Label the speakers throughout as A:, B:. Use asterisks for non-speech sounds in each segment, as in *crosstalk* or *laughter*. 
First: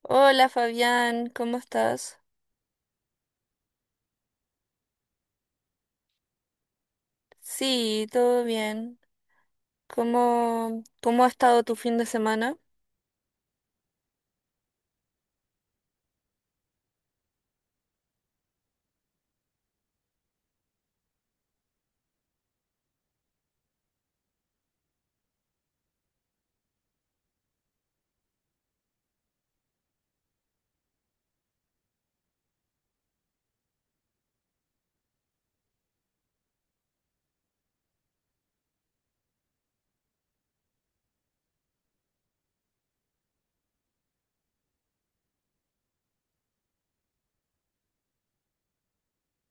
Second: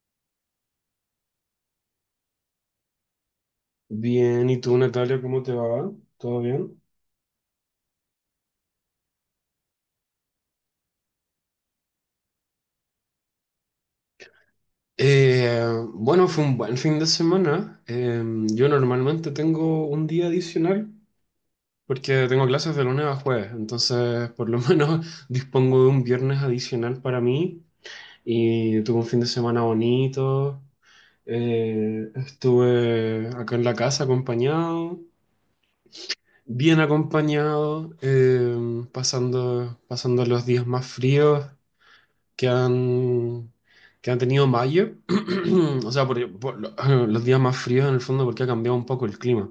A: Hola Fabián, ¿cómo estás?
B: Bien, ¿y tú, Natalia, cómo te va? ¿Todo bien?
A: Sí, todo bien. ¿Cómo ha estado tu fin de semana?
B: Eh, bueno, fue un buen fin de semana. Yo normalmente tengo un día adicional porque tengo clases de lunes a jueves, entonces por lo *laughs* menos dispongo de un viernes adicional para mí y tuve un fin de semana bonito. Estuve acá en la casa acompañado, bien acompañado, pasando, pasando los días más fríos que han, que han tenido mayo. *clears throat* O sea, *clears throat* los días más fríos en el fondo porque ha cambiado un poco el clima.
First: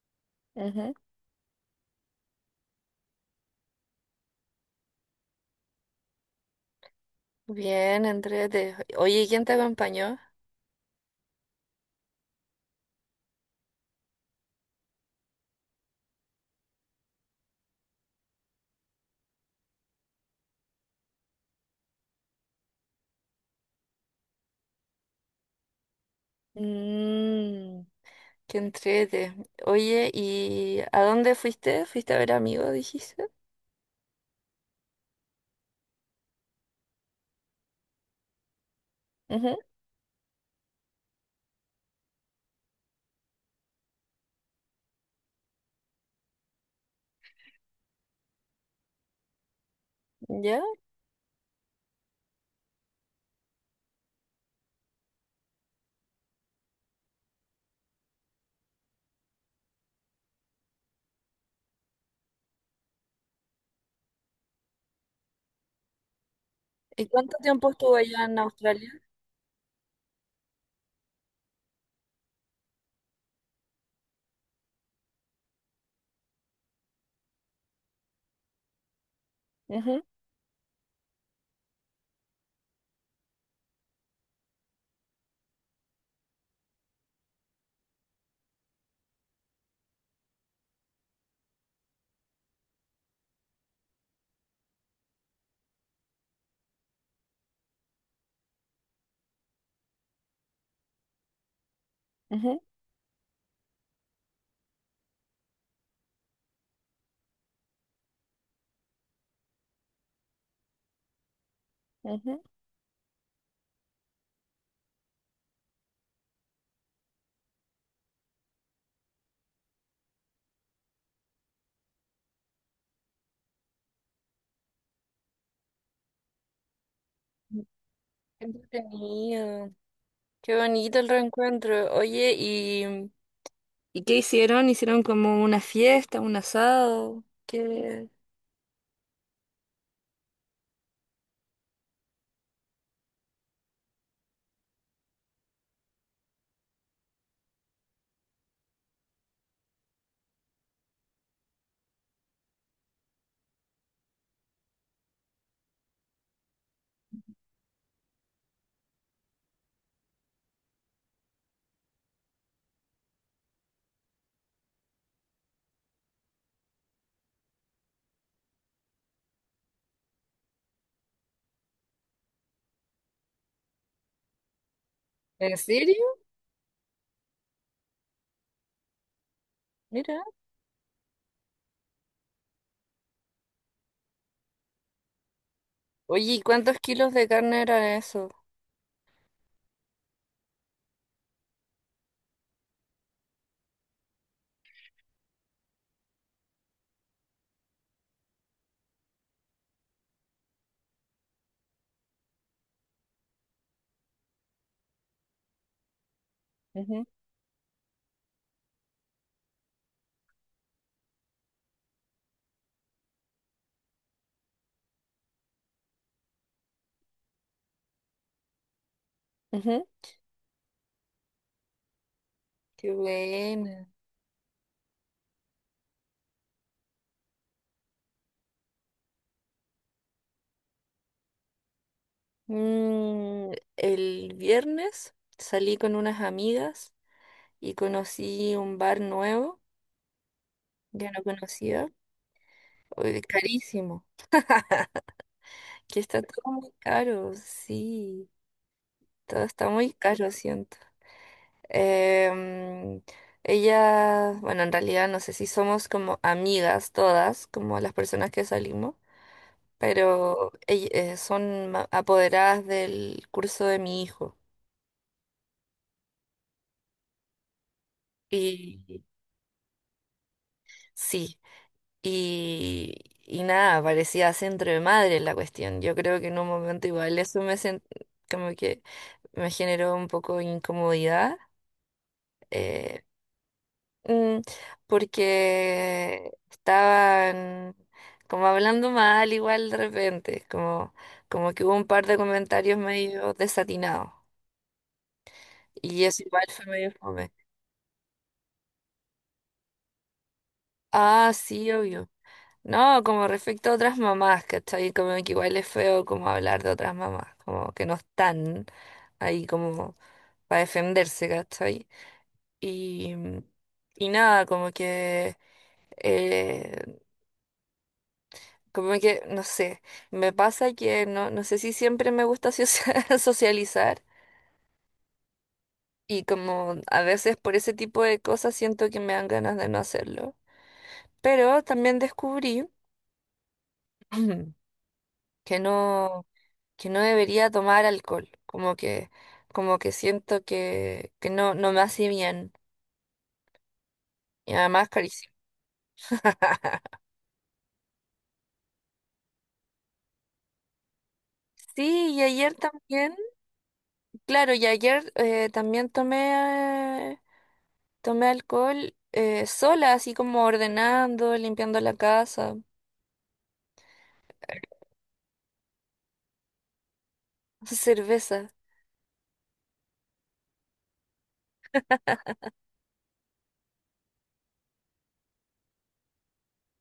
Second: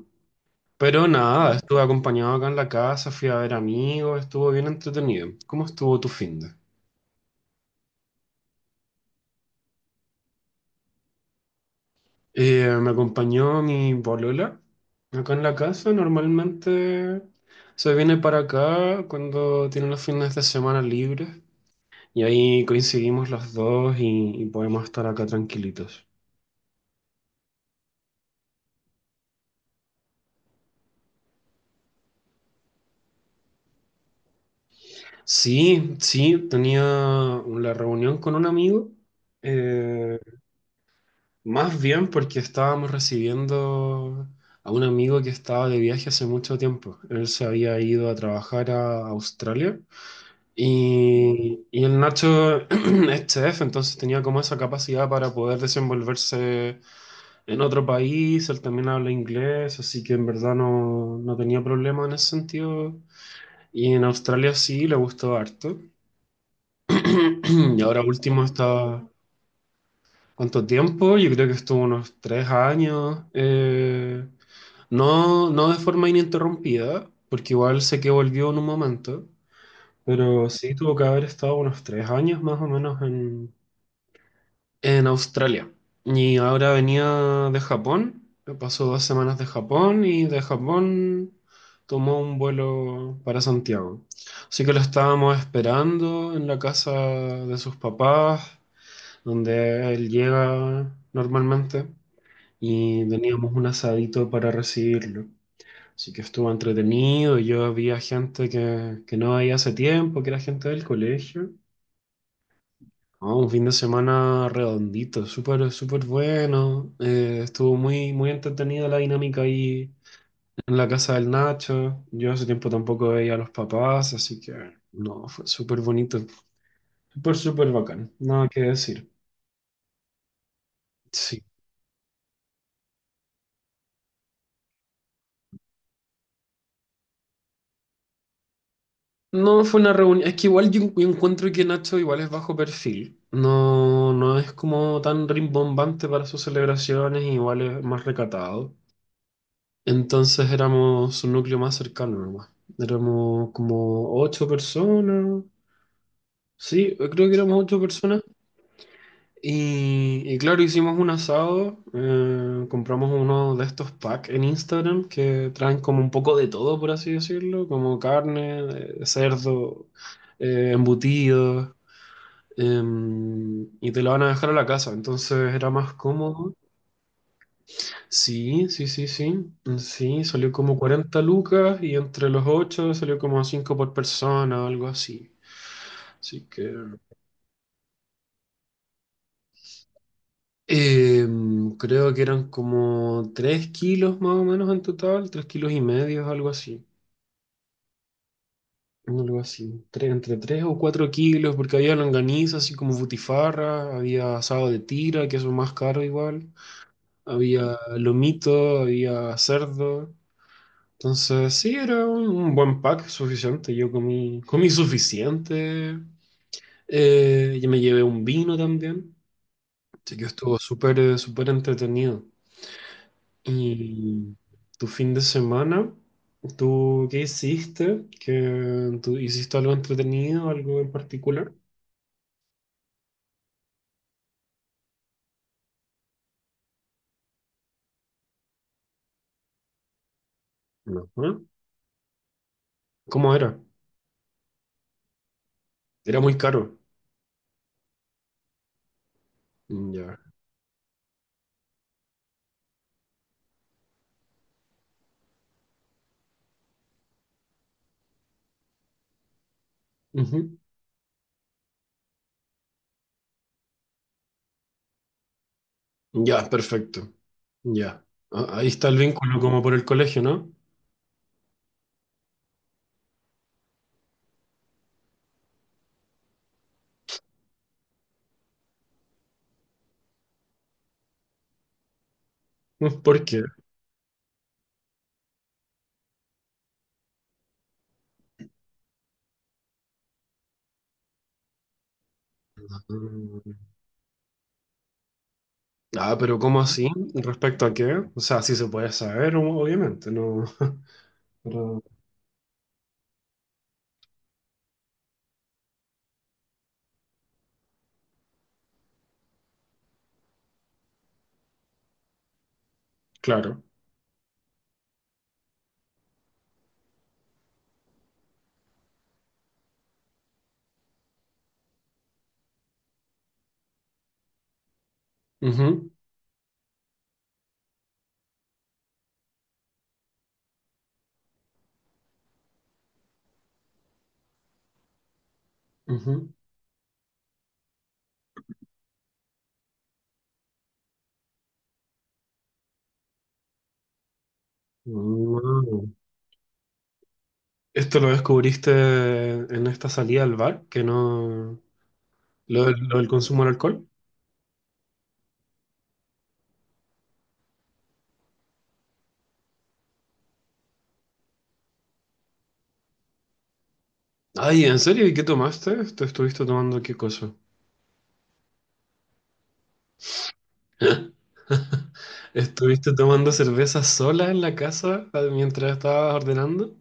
A: Ujú.
B: Pero nada, claro, estuve acompañado acá en la casa, fui a ver amigos, estuvo bien entretenido. ¿Cómo estuvo tu fin de?
A: Bien, entrete. Oye, ¿quién te acompañó?
B: Me acompañó mi polola acá en la casa. Normalmente se viene para acá cuando tiene los fines de semana libres y ahí coincidimos los dos y podemos estar acá tranquilitos.
A: Mmm, qué entrete. Oye, ¿y a dónde fuiste? ¿Fuiste a ver amigos, dijiste?
B: Sí, sí, tenía la reunión con un amigo,
A: Ujú.
B: eh, más bien porque estábamos recibiendo a un amigo que estaba de viaje hace mucho tiempo. Él se había ido a trabajar a Australia
A: ¿Ya?
B: y el Nacho *clears throat* es chef, entonces tenía como esa capacidad para poder desenvolverse en otro país, él también habla inglés, así que en verdad no, no tenía problema en ese sentido. Y en Australia sí, le gustó harto.
A: ¿Y cuánto tiempo
B: *clears throat* Y
A: estuvo
B: ahora
A: allá en
B: último
A: Australia?
B: está, ¿cuánto tiempo? Yo creo que estuvo unos 3 años. No, no de forma ininterrumpida, porque igual sé que volvió en un momento,
A: Ujú,
B: pero sí tuvo que haber estado unos 3 años más o menos en Australia. Y ahora venía de Japón, pasó 2 semanas de Japón y de Japón tomó un vuelo para Santiago. Así que lo estábamos esperando en la casa de sus papás, donde él llega normalmente,
A: ujú,
B: y teníamos un asadito para recibirlo. Así que estuvo entretenido, yo había gente que no veía hace tiempo, que era gente del colegio.
A: ujú.
B: Ah, un fin de semana redondito, súper, súper bueno. Estuvo muy, muy entretenida la dinámica ahí en la casa del Nacho. Yo hace tiempo tampoco veía a los papás, así que no, fue súper bonito. Súper, súper bacán,
A: Qué
B: nada que decir.
A: entretenido. Qué bonito el
B: Sí,
A: reencuentro. Oye, ¿y qué hicieron? ¿Hicieron como una fiesta, un asado? ¿Qué?
B: no fue una reunión, es que igual yo encuentro que Nacho igual es bajo perfil, no, no es como tan rimbombante para sus celebraciones, igual es más recatado. Entonces éramos un núcleo más cercano nomás, éramos como ocho personas, sí, creo que éramos ocho personas. Y claro, hicimos un asado, compramos uno de estos packs en Instagram que traen como un poco de todo, por así decirlo, como carne, cerdo, embutidos. Y te la van a dejar a la casa, entonces
A: ¿En
B: era más
A: serio?
B: cómodo. Sí, sí, sí, sí. Mm,
A: Mira.
B: sí, salió como 40 lucas y entre los 8 salió como 5 por persona o algo así.
A: Oye, ¿y
B: Así que
A: cuántos kilos de carne era eso?
B: creo que eran como 3 kilos más o menos en total, 3 kilos y medio, algo así. Algo así, entre 3 o 4 kilos, porque había longaniza, así como butifarra, había asado de tira, que eso es más caro igual,
A: Ujú,
B: había lomito, había cerdo. Entonces, sí, era un buen pack suficiente. Yo comí, comí suficiente. Y me llevé un vino también.
A: ujú.
B: Así que estuvo súper, súper entretenido.
A: Qué buena.
B: ¿Y tu fin de semana? ¿Tú qué hiciste? ¿Qué, tú hiciste algo entretenido, algo en particular?
A: El viernes salí con unas amigas y conocí un bar nuevo,
B: No.
A: ya no
B: ¿Ah?
A: conocía. Oye,
B: ¿Cómo era?
A: carísimo, que está
B: Era muy
A: todo muy
B: caro.
A: caro, sí, todo está muy
B: Mm,
A: caro,
B: ya.
A: siento. Em, ella, bueno, en realidad no sé si somos como amigas todas, como las personas que salimos, pero
B: Ujú.
A: son apoderadas del curso de mi hijo.
B: Ya, perfecto. Ya. Ah, ahí
A: Y
B: está el vínculo como por el colegio, ¿no?
A: sí, y, y nada, parecía centro de madre la cuestión. Yo creo que en un momento igual eso me, como que me generó un poco de incomodidad. eh,
B: *laughs* ¿Por qué?
A: Mm, Porque estaban como hablando mal igual de repente, como que hubo un par de comentarios medio
B: Ah,
A: desatinados. Y
B: Ah,
A: eso
B: pero
A: igual
B: ¿cómo
A: fue
B: así?
A: medio fome.
B: ¿Respecto a qué? O sea, sí se puede saber, obviamente, no. *laughs*
A: Ah, sí,
B: Pero,
A: obvio. No, como respecto a otras mamás, ¿cachai? Como que igual es feo como hablar de otras mamás, como que no están ahí como para defenderse, ¿cachai? Y,
B: claro.
A: y nada, como que eh, como que, no sé, me pasa que no, no sé si siempre me gusta socia- *laughs* socializar,
B: Ujú,
A: y como a veces por ese tipo de cosas siento que me dan ganas de no hacerlo. Pero también descubrí *clears throat* que no,
B: ujú.
A: que no debería tomar alcohol, como que siento que, no me hace bien y además carísimo.
B: Mm.
A: *laughs*
B: ¿Esto lo descubriste en esta salida al bar, que no?
A: Sí, y ayer
B: Lo del
A: también,
B: consumo del alcohol.
A: claro, y ayer también tomé alcohol, sola, así como ordenando, limpiando la casa.
B: Ay, ¿en serio? ¿Y qué tomaste? ¿Te estuviste tomando qué cosa?
A: *laughs* Cerveza.
B: *laughs* ¿Estuviste tomando cerveza sola en la casa ah, mientras estabas ordenando?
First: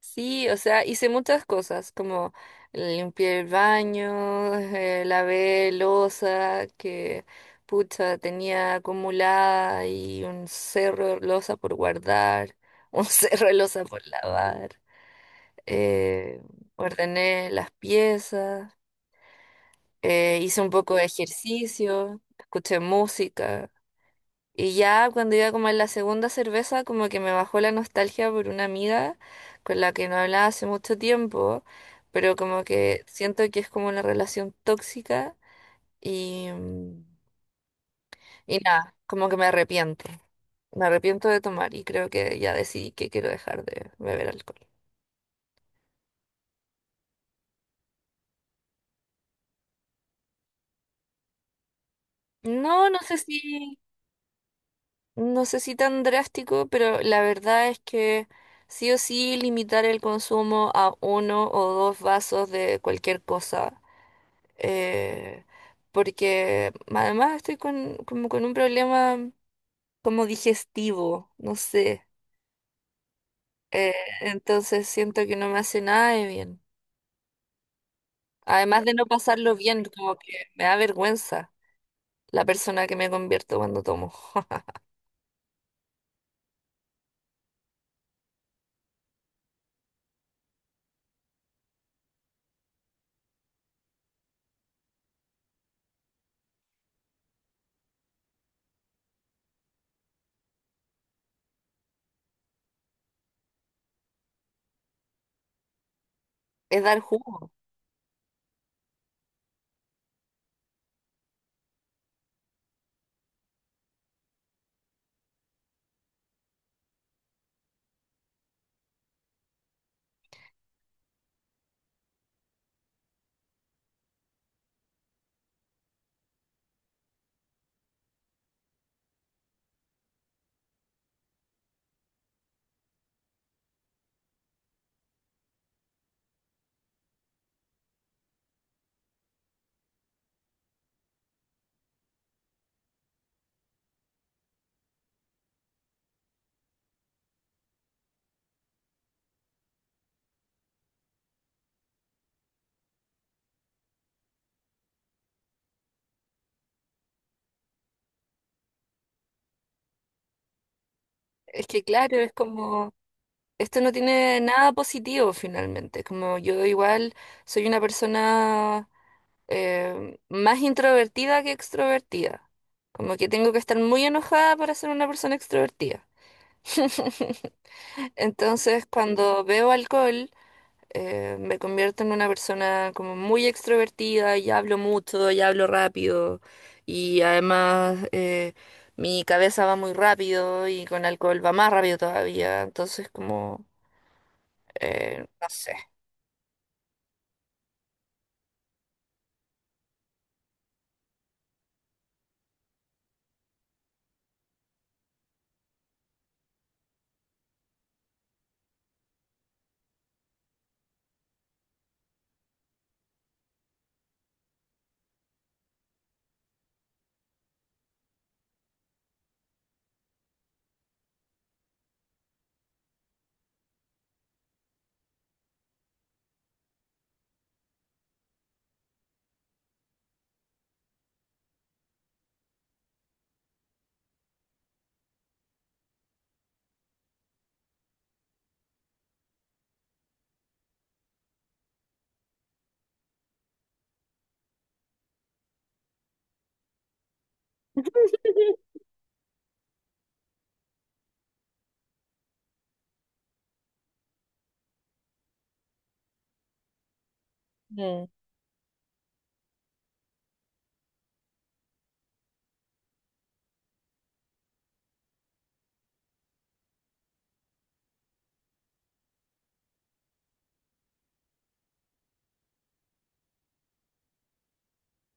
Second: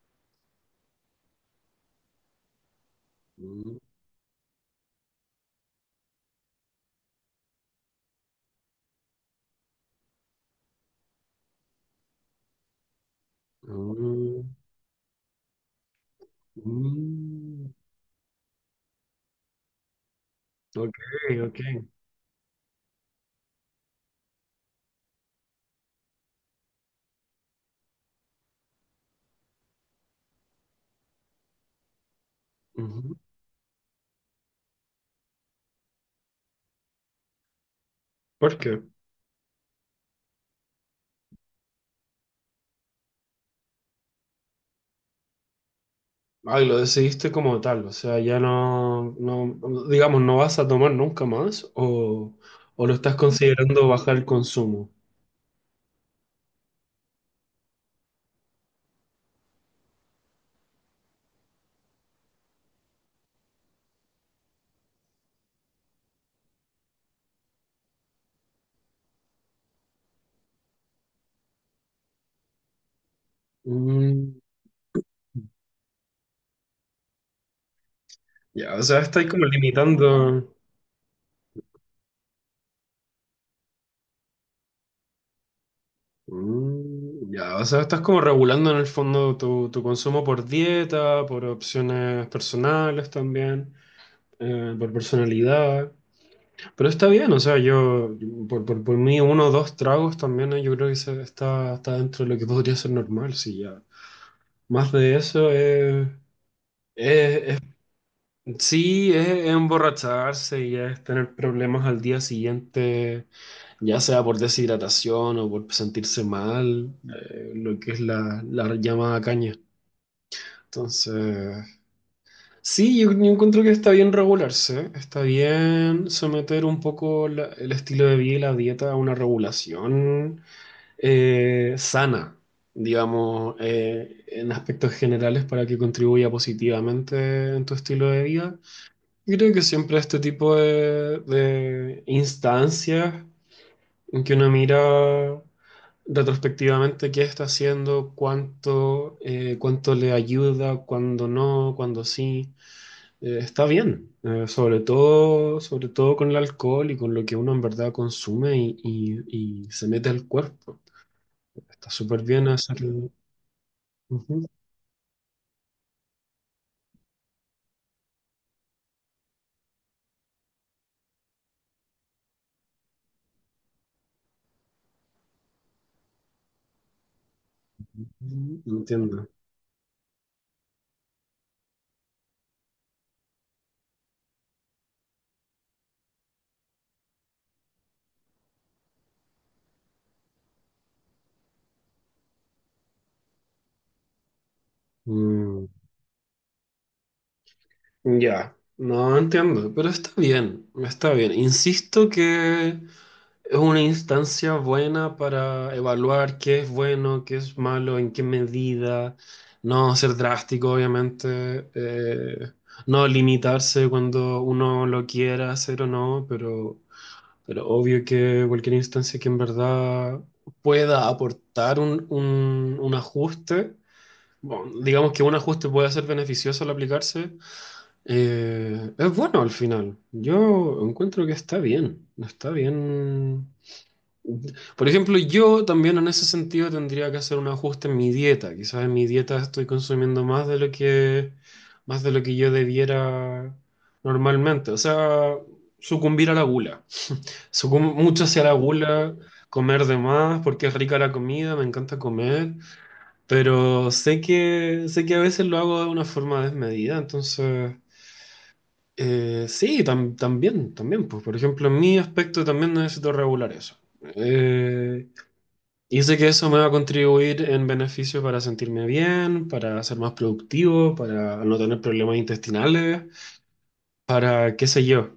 A: Sí, o sea, hice muchas cosas, como limpié el
B: Mm,
A: baño, lavé loza que pucha tenía acumulada, y un cerro de loza por guardar, un *laughs* cerro de loza por
B: mm,
A: lavar. Eh, ordené
B: mm.
A: las piezas, hice un poco
B: Ok,
A: de
B: ok.
A: ejercicio, escuché música. Y ya cuando iba como en la segunda cerveza, como que me bajó la nostalgia por una amiga con la que no hablaba hace mucho tiempo, pero como que siento que es como una relación tóxica y, mm,
B: ¿Por
A: y
B: qué?
A: nada, como que me arrepiento. Me arrepiento de tomar y creo que ya decidí que quiero dejar de beber alcohol.
B: Ay, lo decidiste como tal, o sea, ya no, no, digamos, ¿no vas a tomar nunca más
A: No,
B: o lo
A: no
B: estás
A: sé si,
B: considerando bajar el consumo?
A: no sé si tan drástico, pero la verdad es que sí o sí limitar el consumo a uno o dos vasos de cualquier cosa, eh, porque además estoy con, como con un problema como digestivo, no sé. eh,
B: Mm,
A: entonces siento que no me hace nada de bien.
B: ya, o
A: Además de
B: sea,
A: no
B: estás como
A: pasarlo bien, como que
B: limitando.
A: me da vergüenza la persona que me convierto cuando tomo. *laughs*
B: Mm, ya, o sea, estás como regulando en el fondo tu consumo por dieta, por opciones personales también, por personalidad, pero está bien, o sea, yo, por mí, uno o dos tragos también, yo creo que está, está dentro de lo que podría ser normal, sí, ya. Más de eso es,
A: Es dar jugo.
B: es- sí, es emborracharse y es tener problemas al día siguiente, ya sea por deshidratación o por sentirse mal, lo que es la llamada caña. Entonces, sí, yo encuentro que está bien regularse, está bien someter un poco el estilo de vida y la dieta a una regulación sana, digamos, en aspectos generales para que contribuya positivamente en tu estilo de vida. Y creo que siempre este tipo de instancias en que uno mira retrospectivamente qué está haciendo, cuánto, cuánto le ayuda, cuándo no, cuándo sí, está bien. Sobre todo, sobre todo con el alcohol y con lo que uno en verdad consume y, y se mete al cuerpo.
A: Es que
B: Está
A: claro,
B: súper
A: es
B: bien
A: como,
B: hacerlo.
A: esto no tiene nada positivo finalmente. Como yo igual soy una persona, más introvertida que extrovertida. Como que tengo que estar muy enojada para ser una persona extrovertida. *laughs*
B: Ujú,
A: Entonces,
B: entiendo.
A: cuando veo alcohol, me convierto en una persona como muy extrovertida, y hablo mucho y hablo rápido. Y además, mi cabeza va muy rápido y con alcohol va más rápido todavía. Entonces, como, no
B: Mm,
A: sé.
B: ya, no entiendo, pero está bien, está bien. Insisto que es una instancia buena para evaluar qué es bueno, qué es malo, en qué medida, no ser drástico, obviamente, no limitarse cuando uno lo quiera hacer o no, pero obvio que cualquier instancia que en verdad pueda aportar un ajuste. Bueno, digamos que un ajuste puede ser beneficioso al aplicarse. Es bueno al final. Yo encuentro que está bien. Está bien. Por ejemplo, yo también en ese sentido tendría que hacer un ajuste en mi dieta. Quizás en mi dieta estoy consumiendo más de lo que yo debiera normalmente. O sea, sucumbir a la gula. Mucho hacia la gula, comer de más porque es rica la comida, me encanta comer. Pero sé que a veces lo hago de una forma desmedida, entonces sí, también, también, pues por ejemplo, en mi aspecto también necesito regular eso. Eh, y sé que eso me va a contribuir en beneficio para sentirme bien, para ser más productivo, para no tener problemas intestinales, para qué sé yo.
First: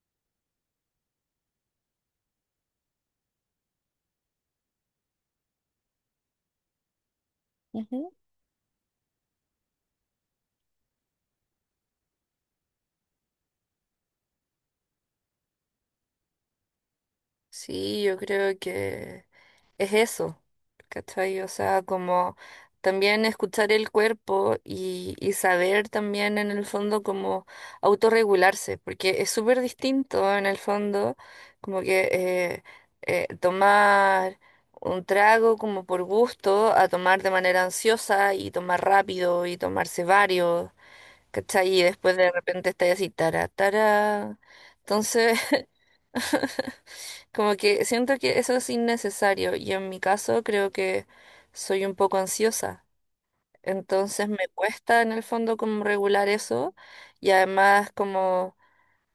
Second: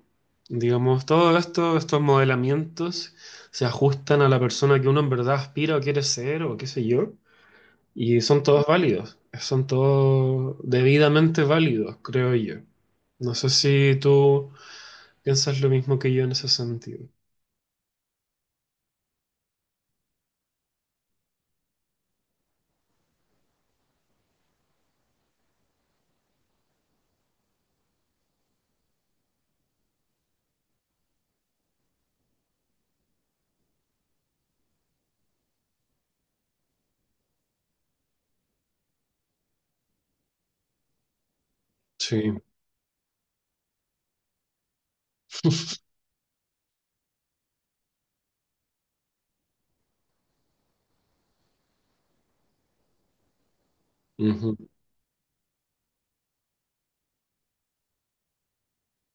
B: Digamos, todo esto, estos modelamientos se ajustan a la persona que uno en verdad aspira o quiere ser o qué sé yo.
A: Ujú.
B: Y son todos válidos, son todos debidamente válidos, creo yo. No sé si tú piensas lo mismo que yo en ese sentido.
A: Sí, yo creo que... es eso, ¿cachai? O sea, como también escuchar el cuerpo y saber también en el fondo como autorregularse, porque es súper distinto en el fondo, como que tomar un trago como por gusto a tomar de manera ansiosa y tomar rápido y tomarse varios, ¿cachai? Y después de
B: Sí,
A: repente estáis así, tara, tara. Entonces... Como que siento que eso es innecesario y en mi caso creo que soy un poco ansiosa, entonces me
B: ujú,
A: cuesta en el fondo como regular eso, y además como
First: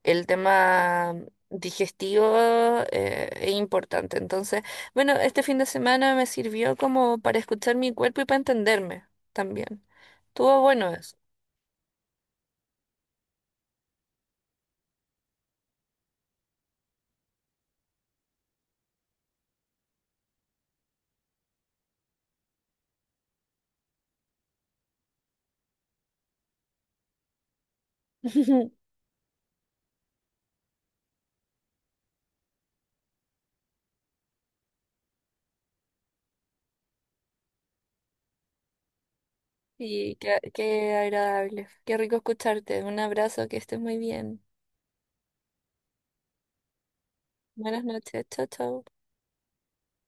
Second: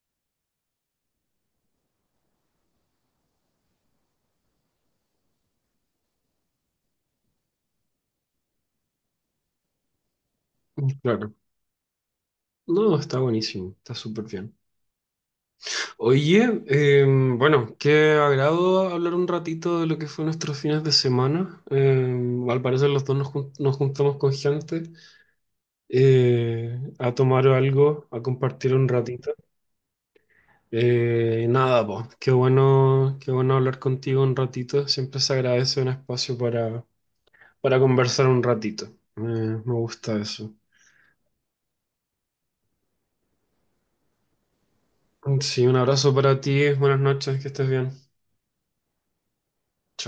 A: el tema digestivo, es importante. Entonces, bueno, este fin de semana me sirvió como para escuchar mi cuerpo y para entenderme también. Estuvo bueno eso.
B: claro. No, está buenísimo, está súper bien. Oye, bueno, qué agrado hablar un ratito de lo que fue nuestros fines de semana. Al parecer los dos nos, nos juntamos con gente a tomar algo, a
A: *laughs*
B: compartir un ratito. Nada, pues qué bueno, qué bueno hablar contigo un ratito. Siempre se agradece un espacio para conversar un ratito. Me gusta eso.
A: Qué agradable, qué rico escucharte. Un abrazo, que estés muy bien.
B: Sí, un abrazo para ti. Buenas noches, que estés
A: Buenas
B: bien.
A: noches, chao, chao.
B: Chao.